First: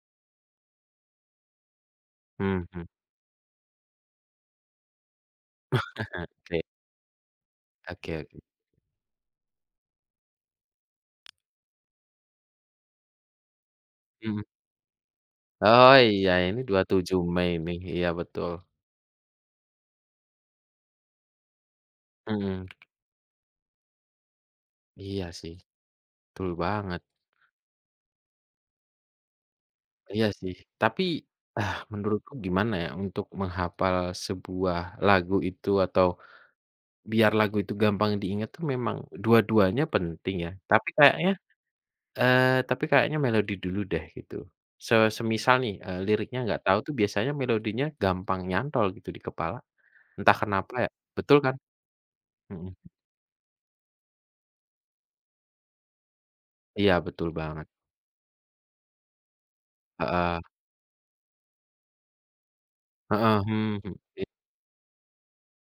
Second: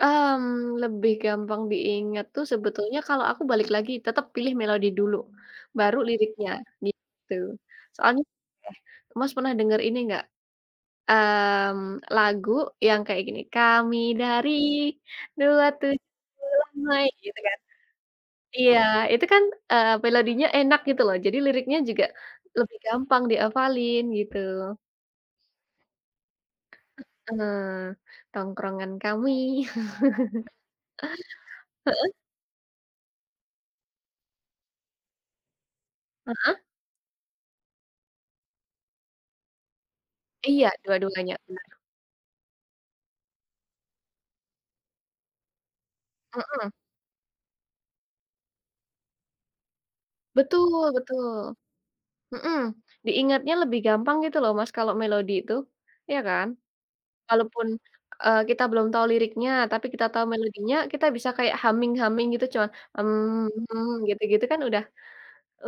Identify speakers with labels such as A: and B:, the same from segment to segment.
A: Mmm, lebih gampang diingat tuh
B: Mhm.
A: sebetulnya kalau aku balik lagi, tetap pilih melodi dulu, baru liriknya,
B: Oke.
A: gitu.
B: Oke
A: Soalnya
B: oke.
A: oke, Mas pernah denger ini nggak, mmm, lagu yang kayak gini, kami
B: Mhm.
A: dari, dua
B: Oh,
A: tujuh
B: iya. Ini,
A: bulan
B: dua
A: Mei,
B: tujuh
A: gitu
B: Mei
A: kan.
B: ini, iya, betul.
A: Iya, itu kan, eee, melodinya enak gitu loh, jadi liriknya juga
B: Mhm.
A: lebih gampang dihafalin, gitu.
B: Iya sih, betul banget.
A: Heeh, tongkrongan kami.
B: Iya, sih. Tapi, ah,
A: Heeh?
B: menurutku gimana ya, untuk menghafal sebuah lagu itu, atau
A: Heeh.
B: biar lagu itu gampang diingat tuh memang dua-duanya penting ya,
A: Iya,
B: tapi kayaknya,
A: dua-duanya, benar.
B: eee, tapi kayaknya melodi dulu deh, gitu. Se semisal nih, eee, liriknya nggak
A: Heeh.
B: tahu tuh biasanya melodinya gampang nyantol gitu di kepala. Entah kenapa ya,
A: Betul
B: betul kan?
A: betul. Mhm,
B: Mhm.
A: diingatnya lebih gampang gitu loh Mas, kalau melodi itu, iya kan?
B: Iya, betul banget.
A: Kalaupun, eee, kita belum tahu liriknya tapi kita tahu
B: Heeh.
A: melodinya, kita bisa kayak humming-humming gitu, cuma
B: Heeh, hmm hmm, i
A: gitu-gitu kan udah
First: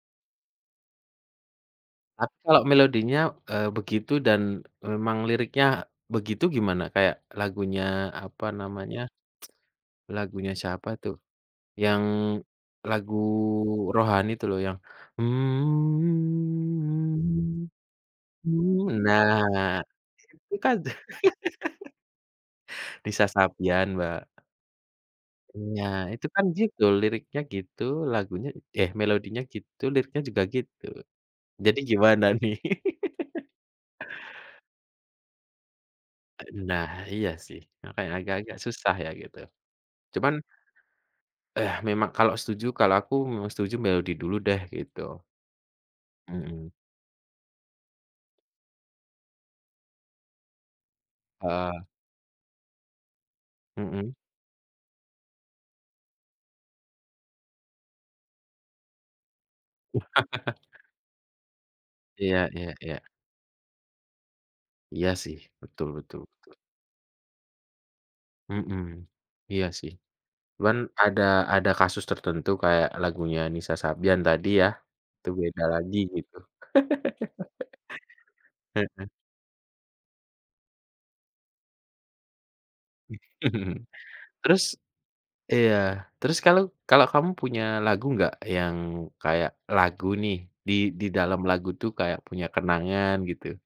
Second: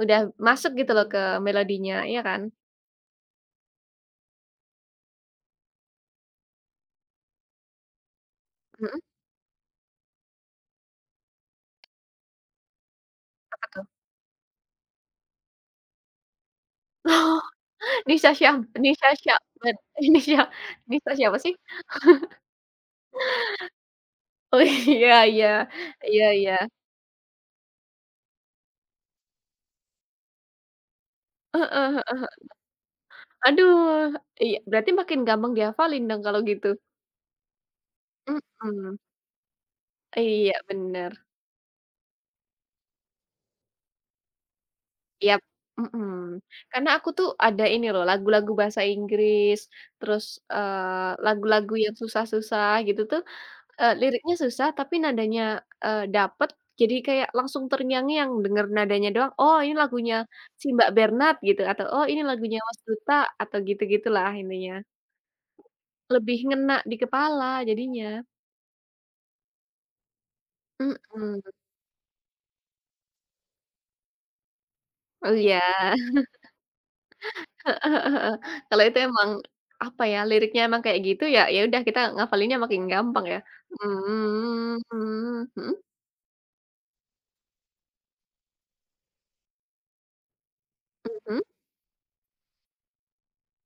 A: udah masuk gitu loh ke melodinya, iya
B: Tapi
A: kan?
B: kalau melodinya, eee, begitu, dan memang liriknya begitu, gimana? Kayak lagunya, apa namanya,
A: Mhm.
B: lagunya siapa itu, yang lagu
A: Apa, tuh?
B: rohani itu loh, yang,
A: Oh! Nissa Syah Nissa Syakban?
B: nah,
A: Nissa
B: itu kan
A: Nissa siapa sih?
B: Nissa Sabyan, Mbak.
A: Oh, iya iya.
B: Nah,
A: Iya
B: itu kan
A: iya.
B: gitu, liriknya gitu, lagunya eh, melodinya gitu liriknya juga gitu.
A: Heeh
B: Jadi,
A: heeh
B: gimana
A: heeh.
B: nih?
A: Aduh, iy berarti makin gampang dihafalin dong, kalau
B: Eee,
A: gitu?
B: nah, iya, sih. Makanya agak-agak susah
A: Mhm.
B: ya, gitu. Cuman
A: Iya, benar
B: eh, memang kalau setuju kalau aku, memang setuju melodi dulu deh, gitu.
A: Yap! Mhm.
B: Mhm.
A: Karena aku tuh ada ini loh, lagu-lagu bahasa Inggris, terus, eee, lagu-lagu
B: Heeh.
A: yang susah-susah gitu tuh, eee,
B: Mhm.
A: liriknya susah tapi nadanya, eee, dapat, jadi kayak langsung terngiang-ngiang dengar nadanya doang, "Oh, ini lagunya, si Mbak Bernad," gitu, atau, "Oh, ini
B: Iya
A: lagunya,
B: iya
A: Mas
B: iya.
A: Duta," atau, gitu-gitu lah intinya.
B: Iya, sih, betul betul
A: Lebih
B: betul.
A: ngena di kepala jadinya.
B: Mhm. Iya, sih. Cuman ada
A: Mhm.
B: ada kasus tertentu kayak lagunya Nissa Sabyan tadi ya, itu
A: Oh, iya.
B: beda lagi gitu.
A: Heeh heeh heeh. Kalau itu
B: Heeh.
A: memang, apa ya, liriknya memang kayak gitu, ya ya udah kita ngafalinnya makin gampang, ya?
B: Terus iya,
A: Mhm?
B: terus kalu kalau kamu punya lagu nggak, yang kayak lagu nih, di di
A: Mhm.
B: dalam lagu tuh kayak punya kenangan, gitu?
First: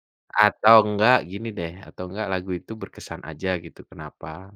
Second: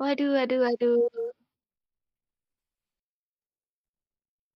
A: Waduh waduh
B: Atau
A: waduh.
B: enggak, gini deh atau enggak lagu itu berkesan aja gitu, kenapa?